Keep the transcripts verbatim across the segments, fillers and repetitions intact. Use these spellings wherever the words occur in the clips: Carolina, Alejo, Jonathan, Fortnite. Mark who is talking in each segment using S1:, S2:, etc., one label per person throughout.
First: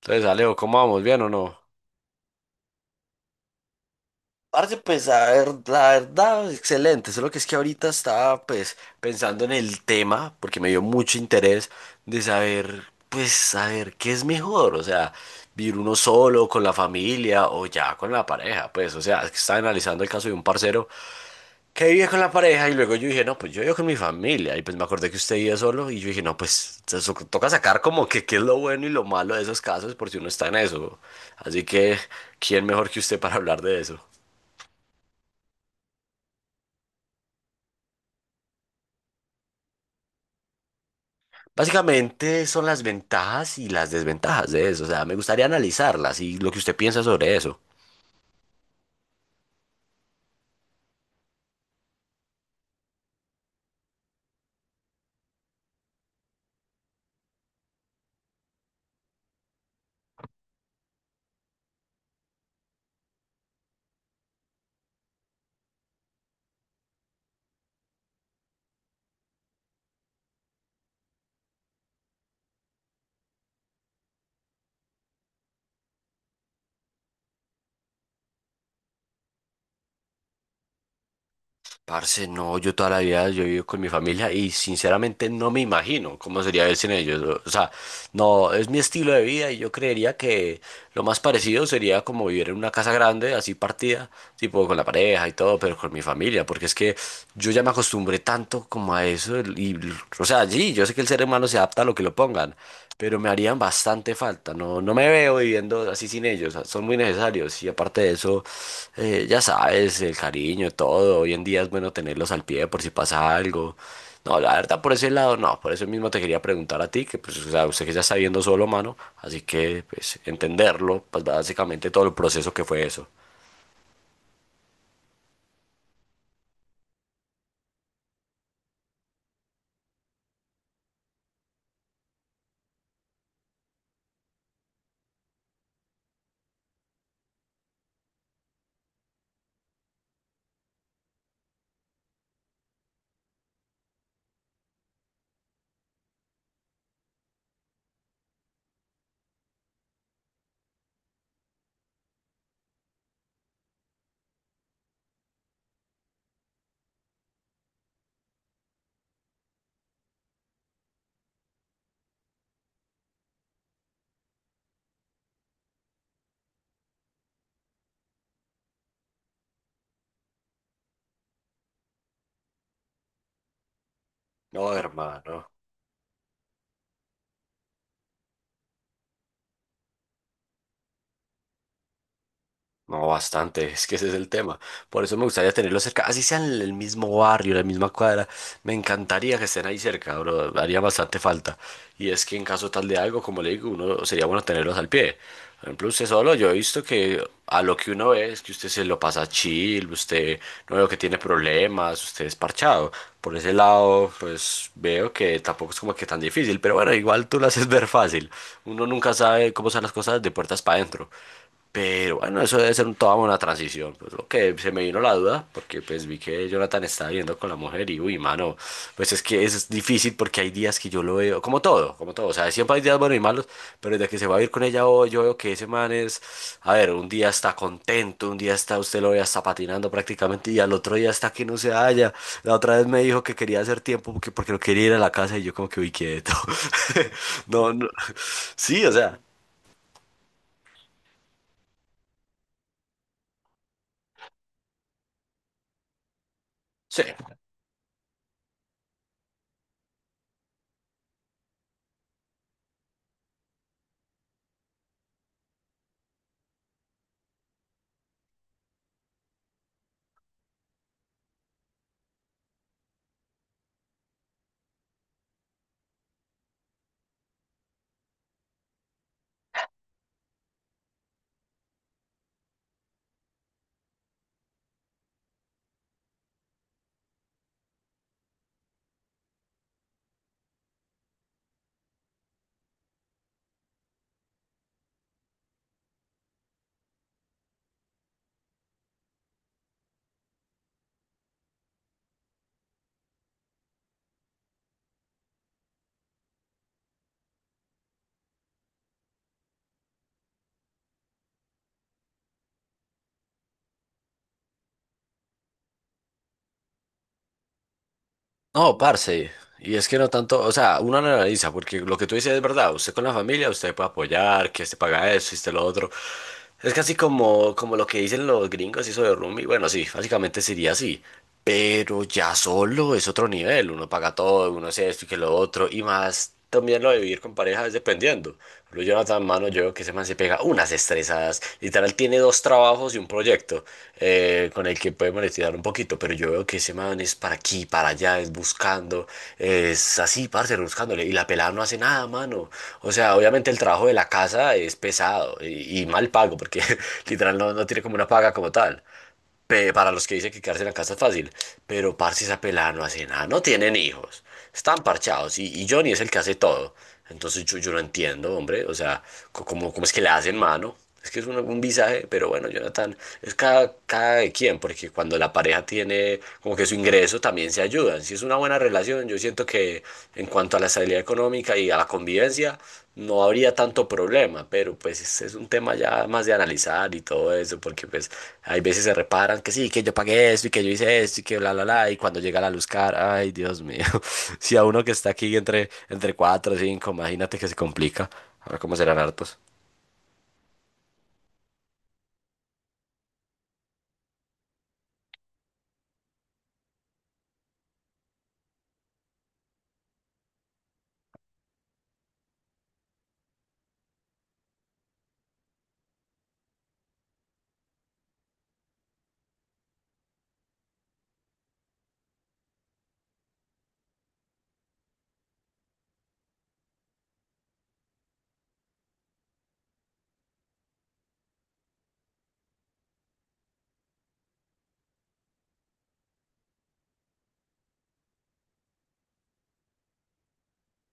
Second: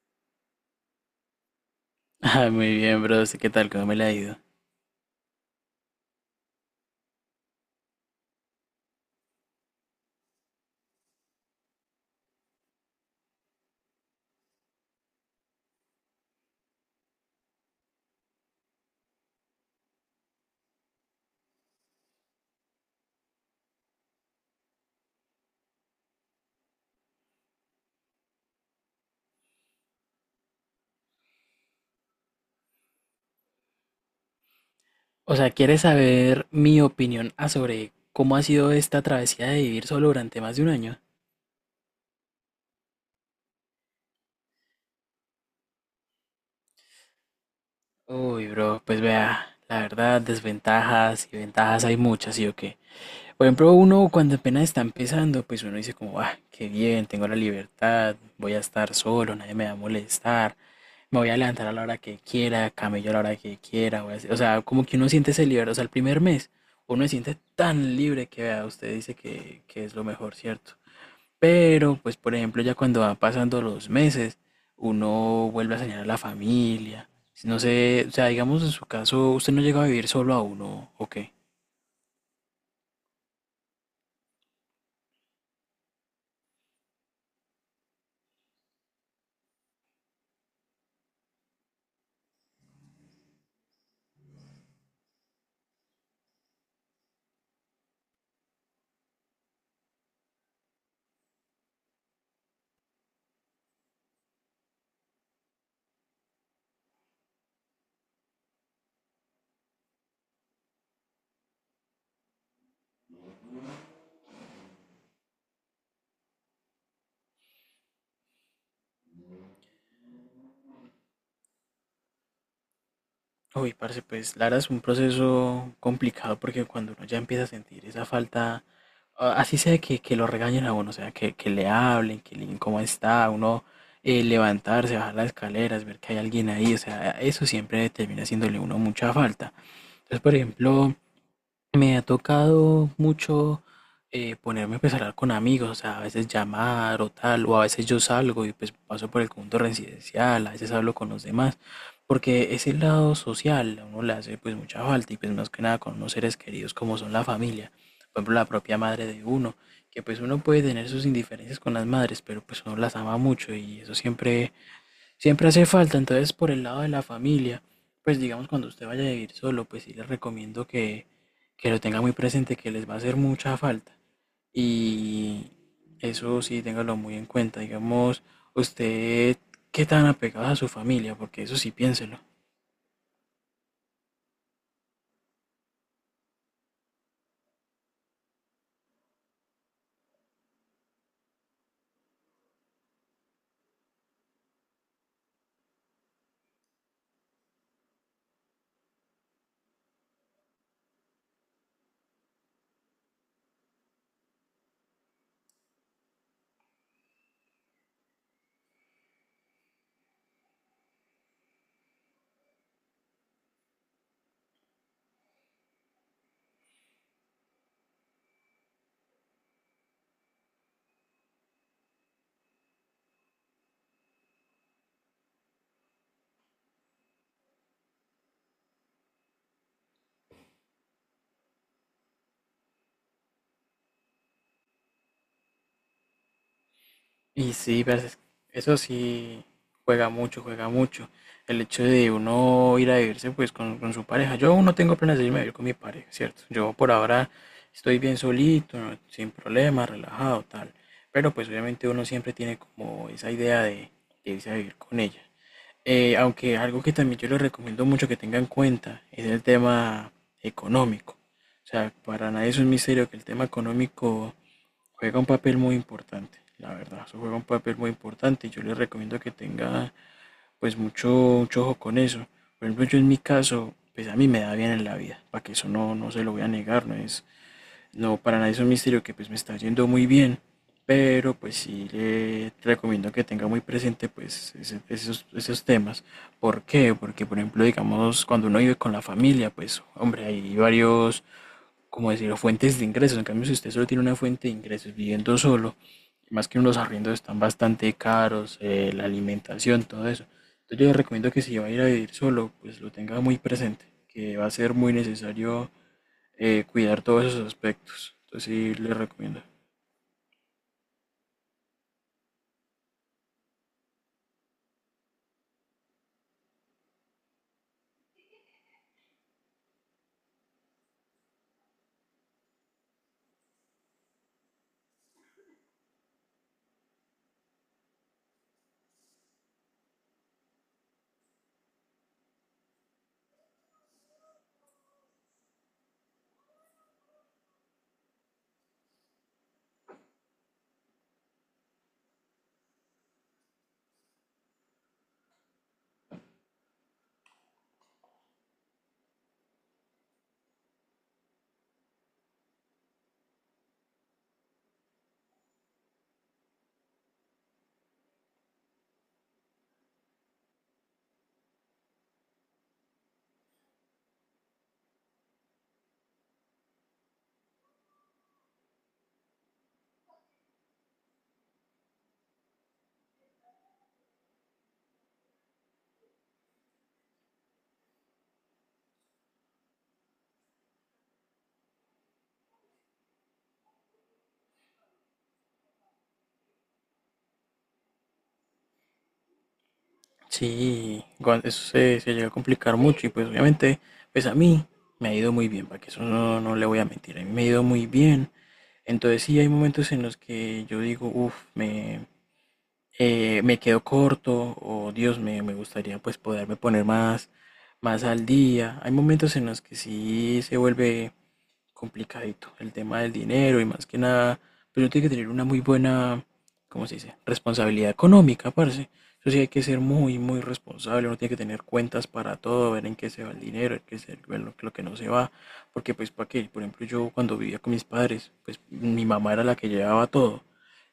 S1: Entonces, Alejo, ¿cómo vamos? ¿Bien o no?
S2: Ah, muy bien, bro. ¿Qué tal? ¿Cómo me la ha ido?
S1: Parce, pues a ver, la verdad, excelente. Solo que es que ahorita estaba pues pensando en el tema, porque me dio mucho interés de saber, pues, saber qué es mejor, o sea, vivir uno solo, con la familia o ya con la pareja, pues, o sea, es que estaba analizando el caso de un parcero que vivía con la pareja y luego yo dije, no, pues yo vivo con mi familia y pues me acordé que usted vivía solo y yo dije, no, pues te so- toca sacar como que qué es lo bueno y lo malo de esos casos por si uno está en eso. Así que, ¿quién mejor que usted para hablar de eso?
S2: O sea, ¿quieres saber mi opinión a sobre cómo ha sido esta travesía de vivir solo durante más de un año?
S1: Básicamente son las ventajas y las desventajas de eso, o sea, me gustaría analizarlas y lo que usted piensa sobre eso.
S2: Uy, bro, pues vea, la verdad, desventajas y ventajas hay muchas, ¿sí o qué? Por ejemplo, uno cuando apenas está empezando, pues uno dice como, ah, qué bien, tengo la libertad, voy a estar solo, nadie me va a molestar, me voy a levantar a la hora que quiera, camello a la hora que quiera, voy a hacer-". o sea, como que uno siente ese libre, o sea, el primer mes uno se siente tan libre que vea, usted dice que, que es lo mejor, ¿cierto? Pero, pues, por ejemplo, ya cuando van pasando los meses, uno vuelve a soñar a la familia, no sé, o sea, digamos en su caso, usted no llega a vivir solo a uno, ¿o qué?
S1: Parce, no, yo toda la vida yo vivo con mi familia y sinceramente no me imagino cómo sería vivir sin ellos. O sea, no, es mi estilo de vida y yo creería que lo más parecido sería como vivir en una casa grande, así partida, tipo con la pareja y todo, pero con mi familia, porque es que yo ya me acostumbré acostumbré tanto como a eso. El- Y, l- o sea, sí, yo sé que el ser humano se adapta a lo que lo pongan, pero me harían bastante falta. No, no me veo viviendo así sin ellos. Son muy necesarios. Y aparte de eso, eh, ya sabes, el cariño, todo. Hoy en día es bueno tenerlos al pie por si pasa algo. No, la verdad, por ese lado, no. Por eso mismo te quería preguntar a ti, que pues, o sea, usted que ya está viendo solo, mano. Así que, pues, entenderlo, pues básicamente todo el proceso que fue eso.
S2: Uy, parce, pues la verdad es un proceso complicado porque cuando uno ya empieza a sentir esa falta, a- así sea que, que lo regañen a uno, o sea, que, que le hablen, que le digan cómo está, uno eh, levantarse, bajar las escaleras, ver que hay alguien ahí, o sea, eso siempre termina haciéndole a uno mucha falta. Entonces, por ejemplo, me ha tocado mucho eh, ponerme pues, a pensar con amigos, o sea, a veces llamar o tal, o a veces yo salgo y pues paso por el conjunto residencial, a veces hablo con los demás, porque ese lado social a uno le hace pues mucha falta y pues más que nada con unos seres queridos como son la familia, por ejemplo la propia madre de uno, que pues uno puede tener sus indiferencias con las madres, pero pues uno las ama mucho y eso siempre Siempre hace falta. Entonces, por el lado de la familia, pues digamos cuando usted vaya a vivir solo, pues sí les recomiendo que, que lo tenga muy presente, que les va a hacer mucha falta.
S1: No, hermano.
S2: Y eso sí, téngalo muy en cuenta. Digamos, usted, ¿qué tan apegado a su familia? Porque eso sí, piénselo.
S1: No, bastante, es que ese es el tema. Por eso me gustaría tenerlos cerca, así sean el el mismo barrio, la misma cuadra. Me encantaría que estén ahí cerca, bro, haría bastante falta. Y es que en caso tal de algo, como le digo, uno sería bueno tenerlos al pie. Por ejemplo, usted solo, yo he visto que a lo que uno ve es que usted se lo pasa chill, usted no veo que tiene problemas, usted es parchado. Por ese lado, pues veo que tampoco es como que tan difícil, pero bueno, igual tú lo haces ver fácil. Uno nunca sabe cómo son las cosas de puertas para adentro. Pero bueno, eso debe ser un- toda una transición. Pues lo que se me vino la duda, porque pues vi que Jonathan estaba viendo con la mujer y uy, mano, pues es que es difícil porque hay días que yo lo veo, como todo, como todo. O sea, siempre hay días buenos y malos, pero desde que se va a ir con ella hoy, yo veo que ese man es, a ver, un día está contento, un día está, usted lo ve hasta patinando prácticamente y al otro día está que no se halla. La otra vez me dijo que quería hacer tiempo porque, porque no quería ir a la casa y yo como que uy, quieto.
S2: Y
S1: No,
S2: sí,
S1: no.
S2: pero es- eso
S1: Sí, o sea.
S2: sí juega mucho, juega mucho. El hecho de uno ir a vivirse pues con, con su pareja. Yo aún no tengo planes de irme a vivir con mi pareja, ¿cierto? Yo por
S1: Sí.
S2: ahora estoy bien solito, no- sin problemas, relajado, tal. Pero pues obviamente uno siempre tiene como esa idea de, de irse a vivir con ella. Eh, aunque algo que también yo les recomiendo mucho que tengan en cuenta es el tema económico. O sea, para nadie es un misterio que el tema económico juega un papel muy importante, la verdad. Eso juega un papel muy importante y yo les recomiendo que tenga pues mucho, mucho ojo con eso. Por ejemplo, yo en mi caso, pues a mí me da bien en la vida, para que eso no, no se lo voy a negar, no es, no, para nadie es un misterio que pues me está yendo muy bien, pero pues sí le recomiendo que tenga muy presente pues ese- esos, esos temas. ¿Por qué? Porque por ejemplo, digamos, cuando uno vive con la familia, pues hombre, hay varios como decirlo, fuentes de ingresos. En cambio, si usted solo tiene una fuente de ingresos viviendo solo, más que unos arriendos están bastante caros, eh, la alimentación, todo eso. Entonces yo le recomiendo que si va a ir a vivir solo, pues lo tenga muy presente, que va a ser muy necesario eh, cuidar todos esos aspectos. Entonces sí,
S1: No,
S2: les
S1: parce,
S2: recomiendo.
S1: y es que no tanto, o sea, uno lo analiza, porque lo que tú dices es verdad, usted con la familia, usted puede apoyar, que se paga eso, y usted lo otro. Es casi como, como lo que dicen los gringos, eso de roomie, bueno, sí, básicamente sería así, pero ya solo es otro nivel, uno paga todo, uno hace esto y que lo otro, y más también lo de vivir con pareja es dependiendo. Lo Jonathan Mano, yo veo que ese man se pega unas estresadas. Literal tiene dos trabajos y un proyecto eh, con el que puede monetizar un poquito, pero yo veo que ese man es para aquí, para allá, es buscando, es así, parce, buscándole. Y la pelada no hace nada, mano. O sea, obviamente el trabajo de la casa es pesado y, y mal pago, porque literal no, no tiene como una paga como tal pe- para los que dicen que quedarse en la casa es fácil, pero parce esa pelada no hace nada, no tienen hijos, están parchados y, y Johnny es el que hace todo. Entonces yo, yo no entiendo, hombre, o sea, co- ¿cómo, cómo es que le hacen mano? Es que es un, un visaje, pero bueno, Jonathan, es cada, cada de quien, porque cuando la pareja tiene como que su ingreso también se ayudan. Si es una buena relación, yo siento siento que en cuanto a la estabilidad económica y a la convivencia no habría tanto problema, pero pues es, es un tema ya más de analizar y todo eso, porque pues hay veces se reparan que sí, que yo pagué esto y que yo hice esto y que bla, bla, bla, y cuando llega la luz cara, ay, Dios mío, si a uno que está aquí entre, entre cuatro o cinco, imagínate que se complica, ahora cómo serán hartos.
S2: Sí, igual eso se, se llega a complicar mucho y pues obviamente, pues a mí me ha ido muy bien, para que eso no, no le voy a mentir, a mí me ha ido muy bien. Entonces sí hay momentos en los que yo digo, uff, me, eh, me quedo corto o Dios me, me gustaría pues poderme poner más, más al día. Hay momentos en los que sí se vuelve complicadito, el tema del dinero y más que nada, pero uno tiene que tener una muy buena, ¿cómo se dice? Responsabilidad económica, parce. Eso sí hay que ser muy, muy responsable. Uno tiene que tener cuentas para todo, ver en qué se va el dinero, en qué se, ver lo, lo que no se va, porque pues para qué, por ejemplo, yo cuando vivía con mis padres, pues mi mamá era la que llevaba todo.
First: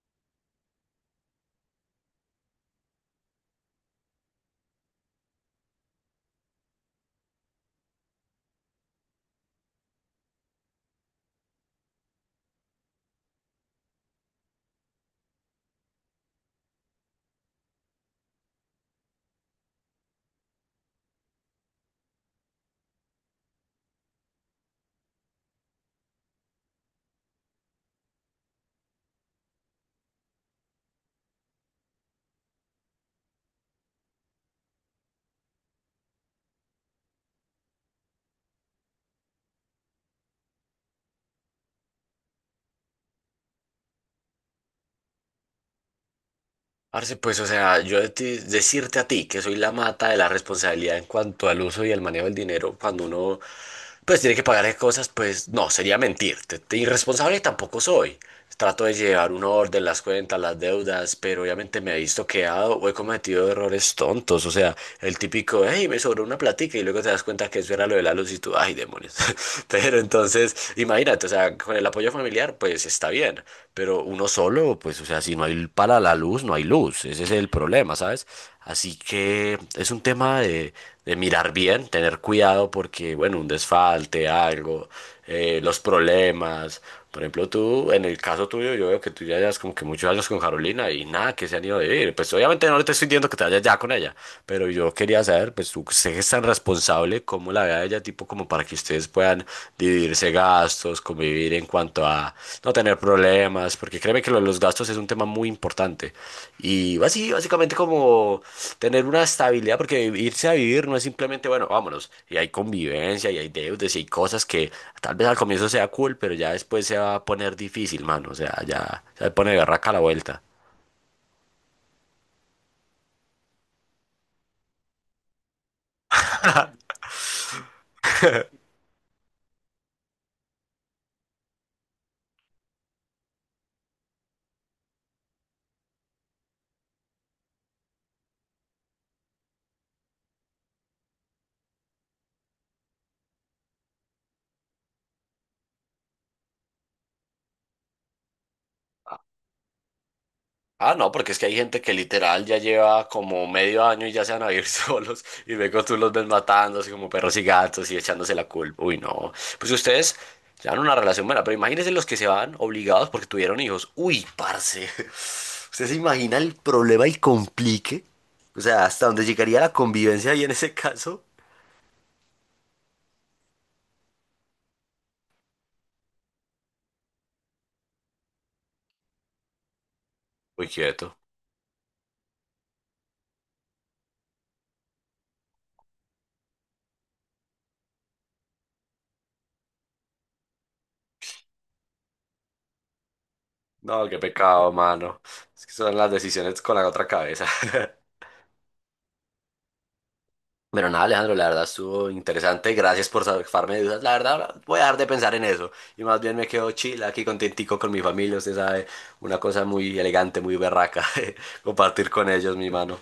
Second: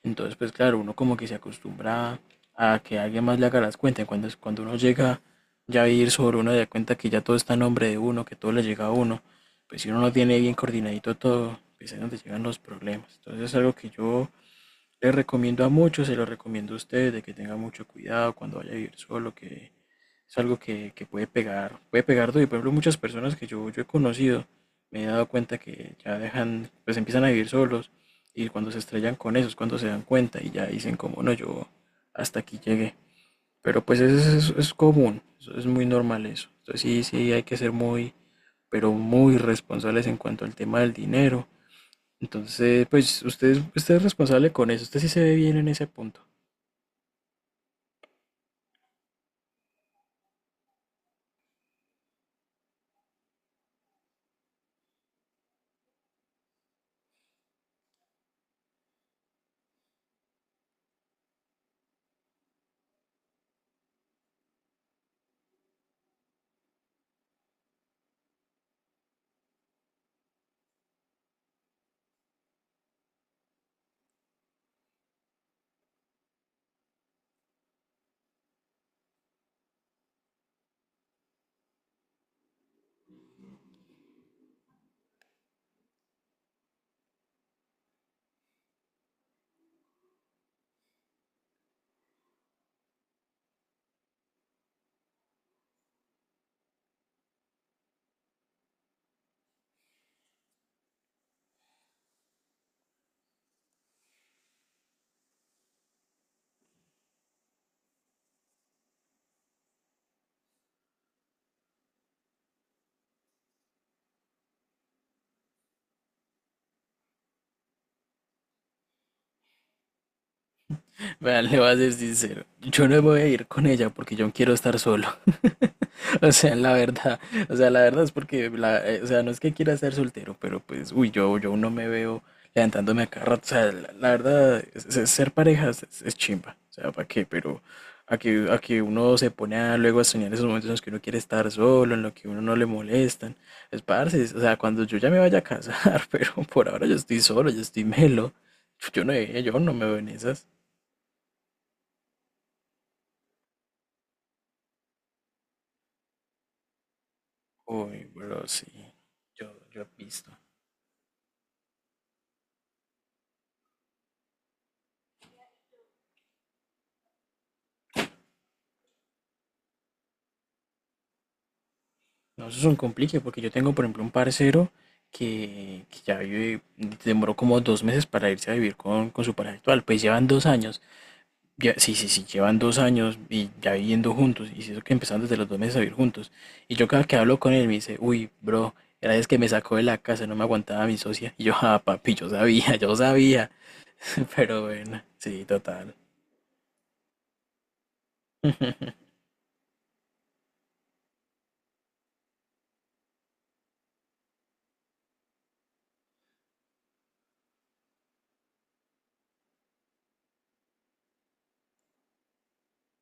S2: Entonces, pues claro, uno como que se acostumbra a que alguien más le haga las cuentas. Cuando, cuando uno llega ya a vivir sobre uno, se da cuenta que ya todo está en nombre de uno, que todo le llega a uno. Pues si uno no tiene bien coordinadito todo, pues es donde llegan los problemas. Entonces es algo que yo les recomiendo a muchos, se lo recomiendo a ustedes, de que tengan mucho cuidado cuando vaya a vivir solo, que es algo que, que puede pegar, puede pegar duro. Y por ejemplo, muchas personas que yo, yo he conocido, me he dado cuenta que ya dejan, pues empiezan a vivir solos, y cuando se estrellan con eso es cuando se dan cuenta y ya dicen como, no, yo hasta aquí llegué. Pero pues es, es, es común, es muy normal eso. Entonces sí, sí hay que ser muy pero muy responsables en cuanto al tema del dinero. Entonces, pues usted, es- usted es responsable con eso, usted sí se ve bien en ese punto.
S1: Parce, pues, o sea, yo de ti- decirte a ti que soy la mata de la responsabilidad en cuanto al uso y al manejo del dinero cuando uno, pues, tiene que pagar esas cosas, pues, no, sería mentirte. Te- Irresponsable tampoco soy. Trato de llevar un orden, las cuentas, las deudas, pero obviamente me he visto quedado o he cometido errores tontos. O sea, el típico, hey, me sobró una platica y luego te das cuenta que eso era lo de la luz y tú, ay, demonios. Pero entonces, imagínate, o sea, con el apoyo familiar, pues está bien, pero uno solo, pues, o sea, si no hay para la luz, no hay luz, ese es el problema, ¿sabes? Así que es un tema de, de mirar bien, tener cuidado porque, bueno, un desfalte, algo, eh, los problemas. Por ejemplo, tú, en el caso tuyo, yo veo que tú ya llevas como que muchos años con Carolina y nada, que se han ido a vivir. Pues obviamente no te estoy diciendo que te vayas ya con ella, pero yo quería saber, pues tú sé que es tan responsable, cómo la vea ella, tipo como para que ustedes puedan dividirse gastos, convivir en cuanto a no tener problemas, porque créeme que lo de los gastos es un tema muy importante. Y así, básicamente como tener una estabilidad, porque irse a vivir no es simplemente, bueno, vámonos, y hay convivencia, y hay deudas, y hay cosas que tal vez al comienzo sea cool, pero ya después se va a poner difícil, mano. O sea, ya se pone berraca la vuelta.
S2: Vean, le voy a ser sincero. Yo no me voy a ir con ella porque yo quiero estar solo. O sea, la verdad, o sea, la verdad es porque, la- eh, o sea, no es que quiera ser soltero, pero pues, uy, yo, yo no me veo levantándome a cada rato. O sea, la, la verdad, es- es- ser parejas es, es chimba. O sea, ¿para qué? Pero a que, a que uno se pone a, luego a soñar esos momentos en los que uno quiere estar solo, en los que uno no le molestan. Es parce, o sea, cuando yo ya me vaya a casar, pero por ahora yo estoy solo, yo estoy melo. Yo no, yo no me veo en esas.
S1: Ah, no, porque es que hay gente que literal ya lleva como medio año y ya se van a vivir solos y luego tú los ves matando así como perros y gatos y
S2: Uy,
S1: echándose la
S2: bro, sí,
S1: culpa. Uy, no.
S2: yo,
S1: Pues
S2: yo he
S1: ustedes
S2: visto.
S1: llevan una relación buena, pero imagínense los que se van obligados porque tuvieron hijos. Uy, parce. ¿Usted se imagina el problema y complique? O sea, hasta dónde llegaría la convivencia ahí en ese caso.
S2: No, eso es un complique porque yo tengo, por ejemplo, un parcero que, que ya vive, demoró como dos meses para irse a vivir con, con su pareja actual. Pues llevan dos
S1: Muy
S2: años,
S1: quieto.
S2: ya- sí, sí, sí, llevan dos años y ya viviendo juntos. Y eso que empezaron desde los dos meses a vivir juntos. Y yo cada que hablo con él me dice, uy, bro, era vez que me sacó de la casa, no me aguantaba mi socia. Y yo, ah, papi, yo sabía, yo sabía.
S1: No, qué
S2: Pero
S1: pecado,
S2: bueno,
S1: mano.
S2: sí,
S1: Es que
S2: total.
S1: son las decisiones con la otra cabeza. Pero nada, Alejandro, la verdad estuvo interesante. Gracias por sacarme de dudas. La verdad, ahora voy a dejar de pensar en eso. Y más bien me quedo chill aquí contentico con mi familia. Usted sabe, una cosa muy elegante, muy berraca. Compartir con ellos, mi mano.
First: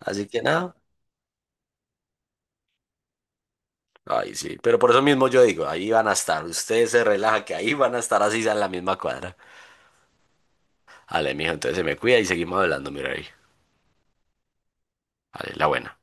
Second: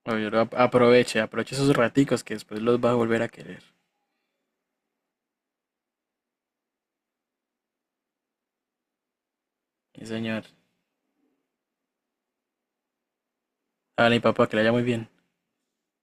S1: Así
S2: Oye,
S1: que
S2: lo ap-
S1: nada.
S2: aproveche, aproveche esos raticos que después los va a volver a querer.
S1: Ay, sí. Pero por eso mismo yo digo, ahí van a estar. Usted se relaja, que ahí van a estar así sea en la misma cuadra.
S2: Sí, señor.
S1: Ale, mijo, entonces se me cuida y seguimos hablando, mira ahí.
S2: Hágale, mi papá, que le haya muy bien.
S1: Vale, la buena.